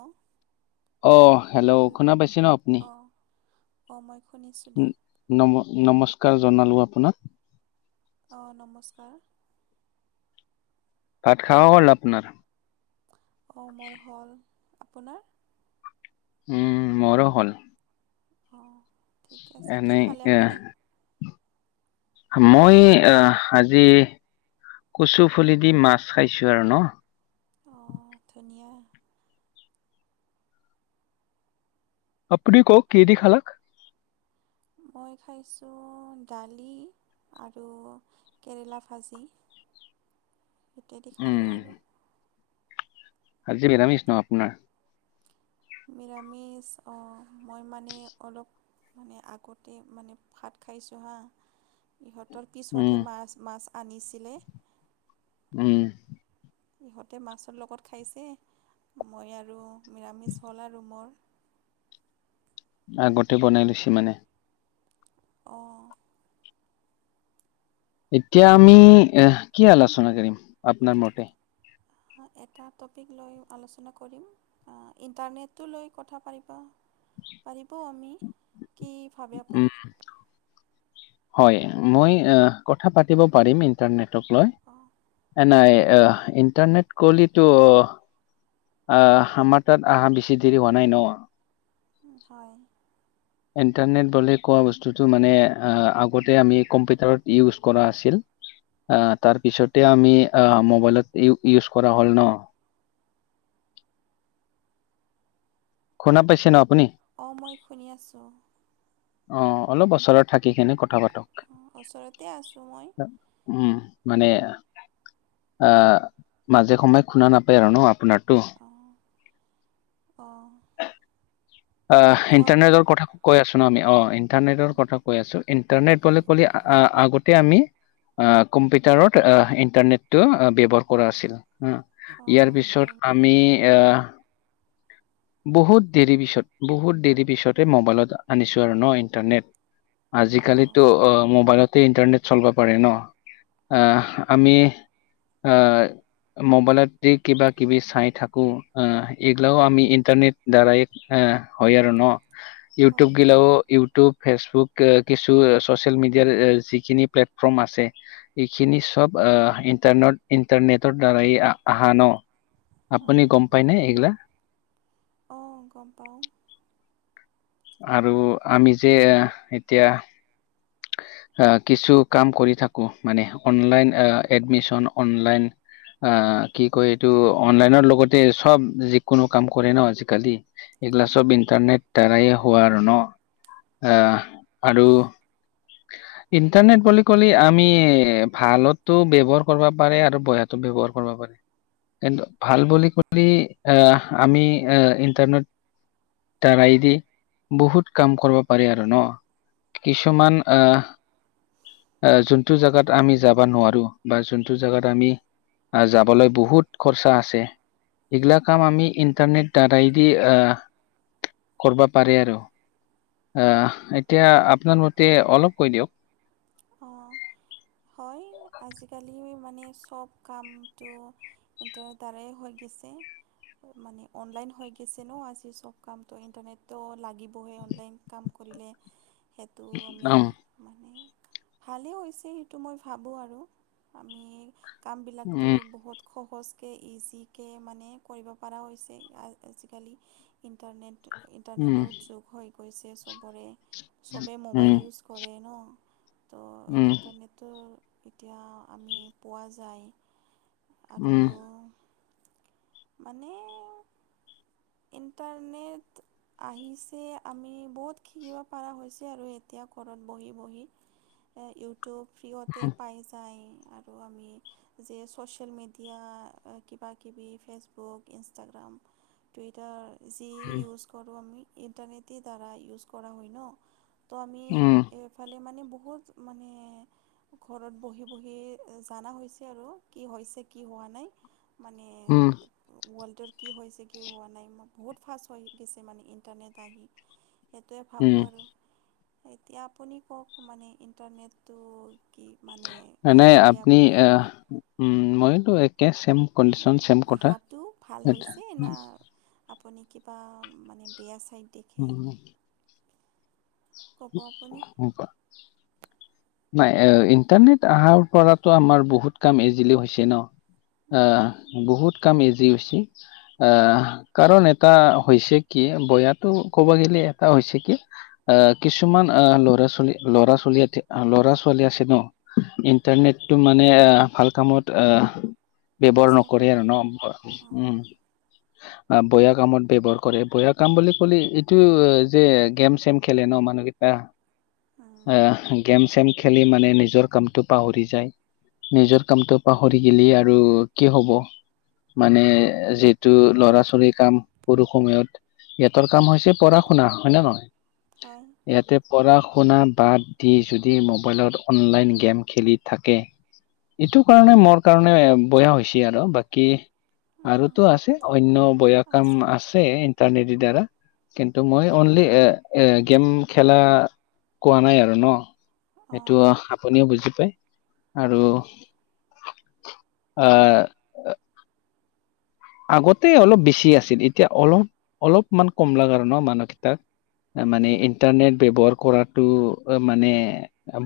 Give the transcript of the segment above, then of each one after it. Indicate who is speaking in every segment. Speaker 1: ৎ [inaudible]
Speaker 2: অ', hello শুনা পাইছে ন আপুনি?
Speaker 1: অ', মই শুনিছো দে।
Speaker 2: নম-নমস্কাৰ জনালো আপোনাক।
Speaker 1: অ', নমস্কাৰ।
Speaker 2: ভাত খাৱ হ'ল আপোনাৰ?
Speaker 1: অ', মোৰ হ'ল, আপোনাৰ?
Speaker 2: উম, মোৰো হ'ল।
Speaker 1: অ', ঠিকে আছে, কি
Speaker 2: এনেই
Speaker 1: খালে
Speaker 2: এ
Speaker 1: আপুনি?
Speaker 2: মই আহ আজি কচু ফুলে দি মাছ খাইছো আৰু ন।
Speaker 1: অ', ধুনিয়ীয়া।
Speaker 2: আপুনি কওঁক কিহে দি খালাক?
Speaker 1: মই খাইছো দালি আৰু কেৰেলা ভাজি।
Speaker 2: [inaudible]
Speaker 1: থিকেদি
Speaker 2: উম
Speaker 1: খালোঁ আৰু।
Speaker 2: আজি নিৰামিছ ন আপোনাৰ?
Speaker 1: নিৰামিষ অঁ মই মানে অলপ মানে আগতে মানে ভাত খাইছোঁ হাঁ ইহঁতৰ
Speaker 2: উম
Speaker 1: পিছতহে মাছ মাছ আনিছিলে।
Speaker 2: উম।
Speaker 1: ইহঁতে মাছৰ লগত খাইছে মই আৰু নিৰামিষ হ'ল আৰু মোৰ।
Speaker 2: আগতে বনাই লৈছে মানে।
Speaker 1: অঁ।
Speaker 2: এতিয়া আমি এ কি আলোচনা কৰিম আপনাৰ মতে?
Speaker 1: এটা টপিক লৈ আলোচনা কৰিম। ইণ্টাৰনেটটো লৈ কথা পতিব পাৰিবও আমি। কি ভাবে
Speaker 2: উম
Speaker 1: আপুনি?
Speaker 2: হয় মই কথা পাতিব পাৰিম ইণ্টাৰনেটক লৈ।
Speaker 1: অঁ
Speaker 2: এ নাই অ' ইণ্টাৰনেট কলিতটো আহ আমাৰ তাত আহা বেছি দেৰি হোৱা নাই ন?
Speaker 1: হয়।
Speaker 2: ইণ্টাৰনেট বুলি কোৱা বস্তুটো মানে আগতে আমি কম্পিউটাৰত ইউজ কৰা আছিল। অ' তাৰ পিছতে আমি অ' মোবাইলত ই ইউজ কৰা হ'ল ন। শুনা পাইছে ন আপুনি?
Speaker 1: অ' মই শুনি আছোঁ।
Speaker 2: অ' অলপ উচৰত থাকিকিনে কথা পাতক।
Speaker 1: ওচৰতে আছোঁ মই।
Speaker 2: উম, মানে অ' মাজে সময়ে খুনা নাপায় আৰু ন আপোনাৰতো।
Speaker 1: অ' অ'।
Speaker 2: অ' ইণ্টাৰনেটৰ
Speaker 1: আপুনি
Speaker 2: কথা কৈ আছো ন আমি অ'। ইন্টাৰনেটৰ কথা কৈ আছো ইন্টাৰনেট বুলি কলে আগতে আমি অ' কম্পিউটাৰত অ', ইণ্টাৰনেটটো ব্যৱহাৰ কৰা আছিল। ইয়াৰ
Speaker 1: অঁ
Speaker 2: পিছত
Speaker 1: হয়নে
Speaker 2: আমি অহ বহুত দেৰি পিছত বহুত দেৰি পিছতে মোবাইলত আনিছো আৰু ন ইণ্টাৰনেট। আজিকালিতো
Speaker 1: অঁ
Speaker 2: অ' মোবাইলত। তে ইণ্টাৰনেট চলিব পাৰে ন
Speaker 1: উম,
Speaker 2: আমি মোবাইলত দি কিবা কিবি চাই থাকো আহ এইবিলাকও আমি ইন্টাৰনেট দ্বাৰাই হ হয় আৰু ন
Speaker 1: হয়
Speaker 2: ইউটিউব গিলাও ইউটিউব। ফেচবুক কিছু চচিয়েল মিডিয়াৰ যিখিনি প্লেটফৰ্ম আছে। এইখিনি চব অহ ইণ্টাৰনেট ইণ্টাৰনেটৰ দ্বাৰায় আহা ন? আপুনি
Speaker 1: অঁ
Speaker 2: গম পায় ন এইগিলা?
Speaker 1: অঁ গম পাওঁ।
Speaker 2: আৰু আমি যে এতিয়া অহ কিছু কাম কৰি থাকো মানে অনলাইন অহ এডমিচন অনলাইন। অ' কি কয় এইটো অনলাইনৰ লগতে চব যিকোনো কাম কৰে ন আজিকালি। এইগিলা চব ইন্টাৰনেট দ্বাৰাই হোৱা ন অহ আৰু ইণ্টাৰনেট বুলি কলে আমি ভালতো ব্যৱহাৰ কৰিব পাৰে আৰু বেয়াতো ব্যৱহাৰ কৰিব পাৰে। কিন্তু ভাল বুলি কলি আহ আমি ইণ্টাৰনেট দাৰাইদি বহুত কাম কৰিব পাৰি আৰু ন কিছুমান অ'। আহ যোনটো জাগাত আমি যাব নোৱাৰো বা যোনটো জাগাত আমি আহ যাবলৈ বহুত খৰচা আছে। এইগিলা কাম আমি ইন্টাৰনেট দ্বাৰাইদি অ' কৰিব পাৰে আৰু আহ এতিয়া আপোনাৰ মতে অলপ কৈ দিয়ক।
Speaker 1: অ' হয় আজিকালি মানে চব কামটো এতিয়া তাৰেই হৈ গৈছে। মানে অনলাইন হৈ গেছে ন' আজি চব কামটো ইণ্টাৰনেটটোও লা লাগিবই অনলাইন কাম কৰিলে, সেইটো আমি
Speaker 2: উম,
Speaker 1: মানে ভালেই হৈছে সেইটো মই ভাবোঁ আৰু, আমি কামবিলাকতো
Speaker 2: উম,
Speaker 1: বহুত সহজকৈ ইজিকৈ মানে কৰিব পাৰা হৈছে আ-আজিকালি। ইণ্টাৰনেট
Speaker 2: উম,
Speaker 1: ইণ্টাৰনেটৰ যোগ হৈ গৈছে চবৰে, চবেই
Speaker 2: উম,
Speaker 1: মোবাইল ইউজ কৰে ন'। ত'
Speaker 2: উম,
Speaker 1: ইণ্টাৰনেটটো এতিয়া আমি পোৱা যায়। আৰু,
Speaker 2: উম,
Speaker 1: মানে ইণ্টাৰনেট আহিছে আমি বহুত শিকিব পৰা হৈছে আৰু এতিয়া ঘৰত বহি বহি। অ' ইউটিউব ফ্ৰীহতে পাই যায় আৰু আমি যে ছচিয়েল মিডিয়া অ' কিবা কিবি ফেচবুক, ইনষ্টটাগ্ৰাম। টুইটাৰ যি
Speaker 2: উম,
Speaker 1: ইউজ কৰোঁ আমি ইণ্টাৰনেটৰ দ্বাৰা ইউজ কৰা হয় ন'। ত' আমি
Speaker 2: উম।
Speaker 1: এইফালে মানে বহুত মানে ঘৰত বহি বহি জানা হৈছে আৰু কি হৈছে কি হোৱা নাই। মানে
Speaker 2: উম,
Speaker 1: ৱৰ্ল্ডৰ কি হৈছে কি হোৱা নাই বহুত ফাষ্ট হৈ গৈছে মানে ইণ্টাৰনেট আহি। সেইটোৱে
Speaker 2: উম,
Speaker 1: ভাবোঁ আৰু, এতিয়া আপুনি কওঁক মানে ইণ্টাৰনেটটো কি মানে
Speaker 2: আহ,
Speaker 1: কি
Speaker 2: নাই
Speaker 1: ভাবে
Speaker 2: আপনি
Speaker 1: আপুনি।
Speaker 2: আহ উম, মই।
Speaker 1: মানে অহাটো ভাল
Speaker 2: এটা-
Speaker 1: হৈছে না আপুনি কিবা মানে বেয়া ছাইড
Speaker 2: [unintelligible]
Speaker 1: ক'ব আপুনি
Speaker 2: [unintelligible] নাই এ, ইণ্টাৰনেট অহাৰ পৰাতো আমাৰ বহুত কাম ইজিলি হৈছে ন'। অ' বহুত কাম ইজি হৈছি। অ' কাৰণ এটা হৈছে কি বয়াটো ক'ব গ'লে এটা হৈছে কি অ'। কিছুমান অ' ল'ৰা ছোৱালী ল'ৰা ছোৱালীহঁতে ল'ৰা ছোৱালী আছে ন'
Speaker 1: হয়
Speaker 2: ইণ্টাৰনেট মানে এ, ভাল কামত অ' ব্যৱহাৰ নকৰে আৰু ন'
Speaker 1: অঁ
Speaker 2: উম। [inaudible] বয়া কামত ব্যৱহাৰ কৰে বয়া কাম বুলি ক'লে এইটো যে গেম চেম খেলে ন' [unintelligible] অ' গেম চেম খেলি মানে নিজৰ কামটো পাহৰি যায়। নিজৰ কামটো পাহৰি গেলি আৰু কি হ'ব। মানে যিহেতু ল'ৰা ছোৱালীৰ কাম সৰু সময়ত। ইহঁতৰ কাম হৈছে পঢ়া শুনা হয় নে নহয়।
Speaker 1: হয়।
Speaker 2: ইয়াতে পঢ়া শুনা বাদ দি যদি মোবাইলত অনলাইন গেম খেলি থাকে। এইটো কাৰণে মোৰ কাৰণে বয়া হৈছি আৰু বাকী আৰুতো আছে অন্য বয়া কাম আছে ইন্টাৰনেদি দ্বাৰা, কিন্তু মই অনলি এ-এ গেম খেলা কোৱা নাই আৰু ন' সেইটো
Speaker 1: অঁ
Speaker 2: আপুনিও বুজি পায়। আৰু অ' আগতে অলপ বেছি আছিল এতিয়া অলপ অলপমান কমলাক আৰু ন' মানুহকেইটাক। মানে
Speaker 1: হয়
Speaker 2: ইণ্টাৰনেট ব্যৱহাৰ কৰাটো মানে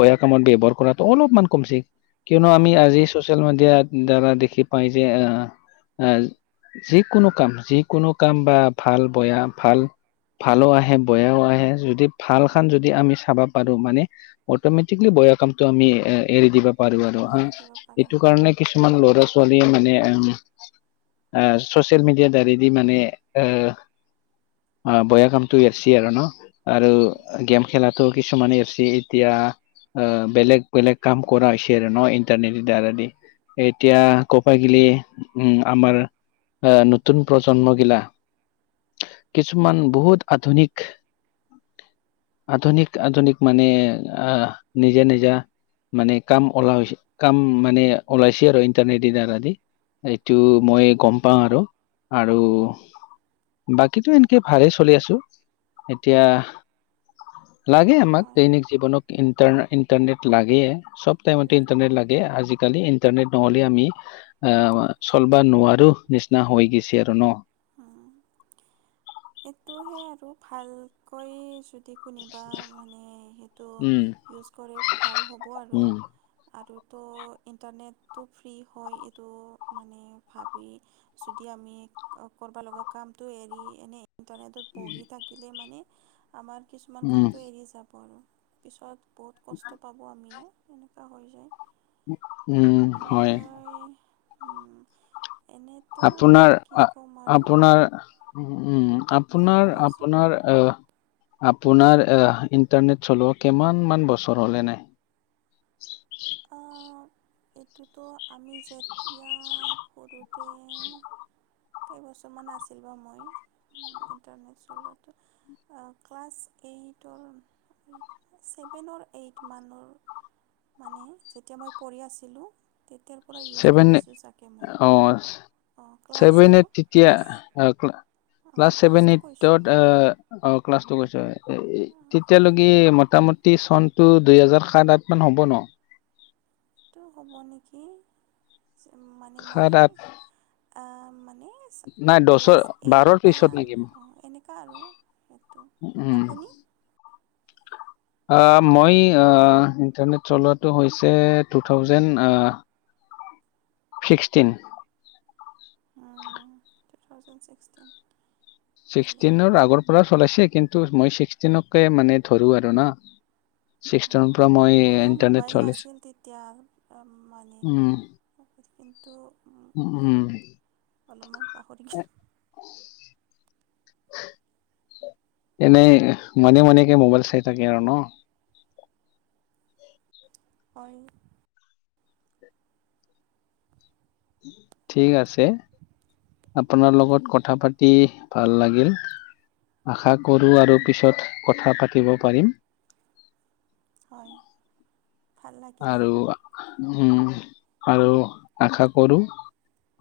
Speaker 2: বয়া কামত ব্যৱহাৰ কৰাতো অলপমান কমছি। কিয়নো আমি
Speaker 1: অঁ
Speaker 2: আজি ছ'চিয়েল মিডিয়াৰ দ্বাৰা দেখি পাই যে অ', অ' যিকোনো কাম যিকোনো কাম বা ভাল বয়া ভাল ভালো আহে বেয়াও আহে য যদি ভাল খান যদি আমি চাব পাৰো মানে অটমেটিকেলি বয়া কামটো আমি এ এৰি দিব পাৰিবি আৰু হা
Speaker 1: সেইটো দিব পাৰে
Speaker 2: এইটো কাৰণে কিছুমান ল'ৰা ছোৱালীয়ে মানে চচিয়েল মিডিয়াৰ দ্বাৰি দি মানে এ অ' বেয়া কামটো এৰিছে আৰু ন। আৰু গেম খেলাতো কিছুমানে এৰছে এতিয়া। বেলেগ বেলেগ কাম কৰা হৈছে আৰু ন ইণ্টাৰনেট দি দাৰাদি। এতিয়া ক'প গিলি উম, আমাৰ। আহ নতুন প্ৰজন্ম গিলা। কিছুমান বহুত আধুনিক। আধুনিক, আধুনিক মানে আহ নিজা, নিজা। মানে কাম ওল কাম মানে ওলাইছে আৰু ইন্টাৰনেট দি দ্বাৰা আদি। এইটো
Speaker 1: অঁ
Speaker 2: মই গ'ম পাওঁ আৰু আৰু বাকীটো এনেকে ভালেই চলি আছো। এতিয়া লাগে আমাক
Speaker 1: হয়
Speaker 2: দৈনিক জীৱনক ইটাৰ ইণ্টাৰনেট লাগে চ'ব টাইমতে ইণ্টাৰনেট লাগে। আজিকালি ইন্টাৰনেট নহ'লে আমি আহ চলব নোৱাৰো। নিচিনা হৈ গৈছে আৰু ন।
Speaker 1: এইটোহে আৰু ভালকৈ চো কোনিবা মানে সেইটো
Speaker 2: উম
Speaker 1: ইউজ কৰে ভাল হ'ব আৰু।
Speaker 2: উম
Speaker 1: আৰু তো ইণ্টাৰনেটটো ফ্ৰী হয় এইটো মানে ভাবি। যদি আমি কৰবা লগা কামতটো এৰি এনে। ইণ্টাৰনেটত বহি থাকিলে মানে আমাৰ কিছুমান
Speaker 2: উম
Speaker 1: কামটো এৰি যাব আৰু পিছত বহুত কষ্ট পাব আমিয়ে তেনেকুৱা হৈ যায়।
Speaker 2: উম, হয়।
Speaker 1: উম, এনে
Speaker 2: আপোনাৰ, আপোনাৰ, উম,
Speaker 1: অঁ
Speaker 2: আপোনাৰ,
Speaker 1: কোৱাচোন
Speaker 2: আপোনাৰ। অ' আপোনাৰ এ ইণ্টাৰনেট চলোৱা কিমান মান বছৰ হ'লে নাই।
Speaker 1: এইটোতো আমি যেতিয়া সৰুতে কেইবছৰমান আছিল বাৰু মই ইণ্টাৰনেট চলোৱাটো। ক্লাছ এইটৰ ছেভেনৰ এইটৰ মানৰ। মানে যেতিয়া মই পঢ়ি আছিলোঁ। তেতিয়াৰ পৰা ইউজ
Speaker 2: ছেভেন
Speaker 1: কৰিছোঁ চাগে মই।
Speaker 2: অ
Speaker 1: অ'
Speaker 2: ছেভেন
Speaker 1: ক্লাছ আৰু
Speaker 2: তেতিয়া
Speaker 1: ক্লাছ অঁ
Speaker 2: ক্লাছ ছেভেন
Speaker 1: ক্লাছটো
Speaker 2: এইটত।
Speaker 1: কৈছোঁ মই
Speaker 2: অ' ক্লাছটো কৈছা তেতিয়ালৈকে
Speaker 1: সেইটোতো
Speaker 2: মোটামুটি। চনতটো দুইহেজাৰ সাত, আঠ মান হ'ব ন।
Speaker 1: টো হ'ব নেকি মানে মই
Speaker 2: সাত আঠ
Speaker 1: মানে
Speaker 2: নাই দহৰ
Speaker 1: ক্লাছ এইট
Speaker 2: বাৰৰ
Speaker 1: বা
Speaker 2: পিছত নেকি
Speaker 1: অ' এনেকুৱা আৰু সেইটো
Speaker 2: উম
Speaker 1: আপুনি।
Speaker 2: মই ইণ্টাৰনেট চলোৱাটো হৈছে two thousand sixteen.
Speaker 1: Two thousand sixteen. ভালে
Speaker 2: ছিক্সটিনৰ আগৰ পৰা চলাইছে, কিন্তু মই ছিক্সটিনকে মানে ধৰো আৰু ন।
Speaker 1: মোৰো মোবাইল
Speaker 2: চলাইছো
Speaker 1: নাছিল তেতিয়া মানে।
Speaker 2: উম
Speaker 1: কিন্তু
Speaker 2: উম।
Speaker 1: অলপমান পাহৰি গ'লোঁ
Speaker 2: এনেই মনে মনেকে মোবাইল চাই থাকে আৰু ন।
Speaker 1: হয়।
Speaker 2: ঠিক আছে। আপোনাৰ লগত কথা পাতি ভাল লাগিল। আশা কৰোঁ আৰু পিছত কথা পাতিব পাৰিম।
Speaker 1: হয়। ভাল লাগিলে
Speaker 2: আৰু উম, আৰু আশা কৰোঁ।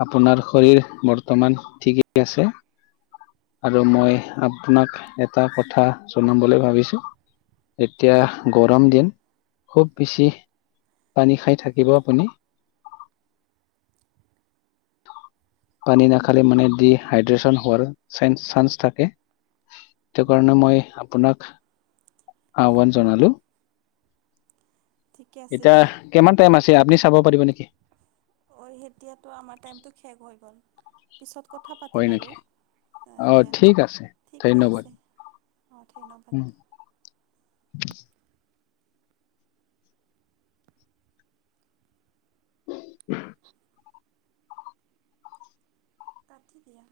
Speaker 2: আপোনাৰ শৰীৰ বৰ্তমান ঠিকেই আছে? আৰু মই আপোনাক এটা কথা জনাম বুলি ভাবিছোঁ। এতিয়া গৰম দিন। খুব বেছি পানী খাই থাকিব আপুনি। পানী নাখালে মানে ডিহাইড্ৰেচন হোৱাৰ চেন-চানস থাকে। সেইটো কাৰণে মই
Speaker 1: উম,
Speaker 2: আপোনাক আহ্বান জনালোঁ।
Speaker 1: ঠিকে আছে
Speaker 2: এতিয়া
Speaker 1: দিয়া
Speaker 2: কিমান টাইম আছে আপুনি চাব পাৰিব নেকি?
Speaker 1: অ' এতিয়াতো আমাৰ টাইমটো শেষ হৈ গ'ল, পিছত কথা
Speaker 2: হয়
Speaker 1: পাতিম আৰু।
Speaker 2: নেকি
Speaker 1: অ'
Speaker 2: অঁ
Speaker 1: দিয়া।
Speaker 2: ঠিক আছে
Speaker 1: ঠিকে
Speaker 2: ধন্যবাদ
Speaker 1: আছে। অ' ধন্যবাদ।
Speaker 2: [inaudible] [inaudible]
Speaker 1: পাতি দিয়া।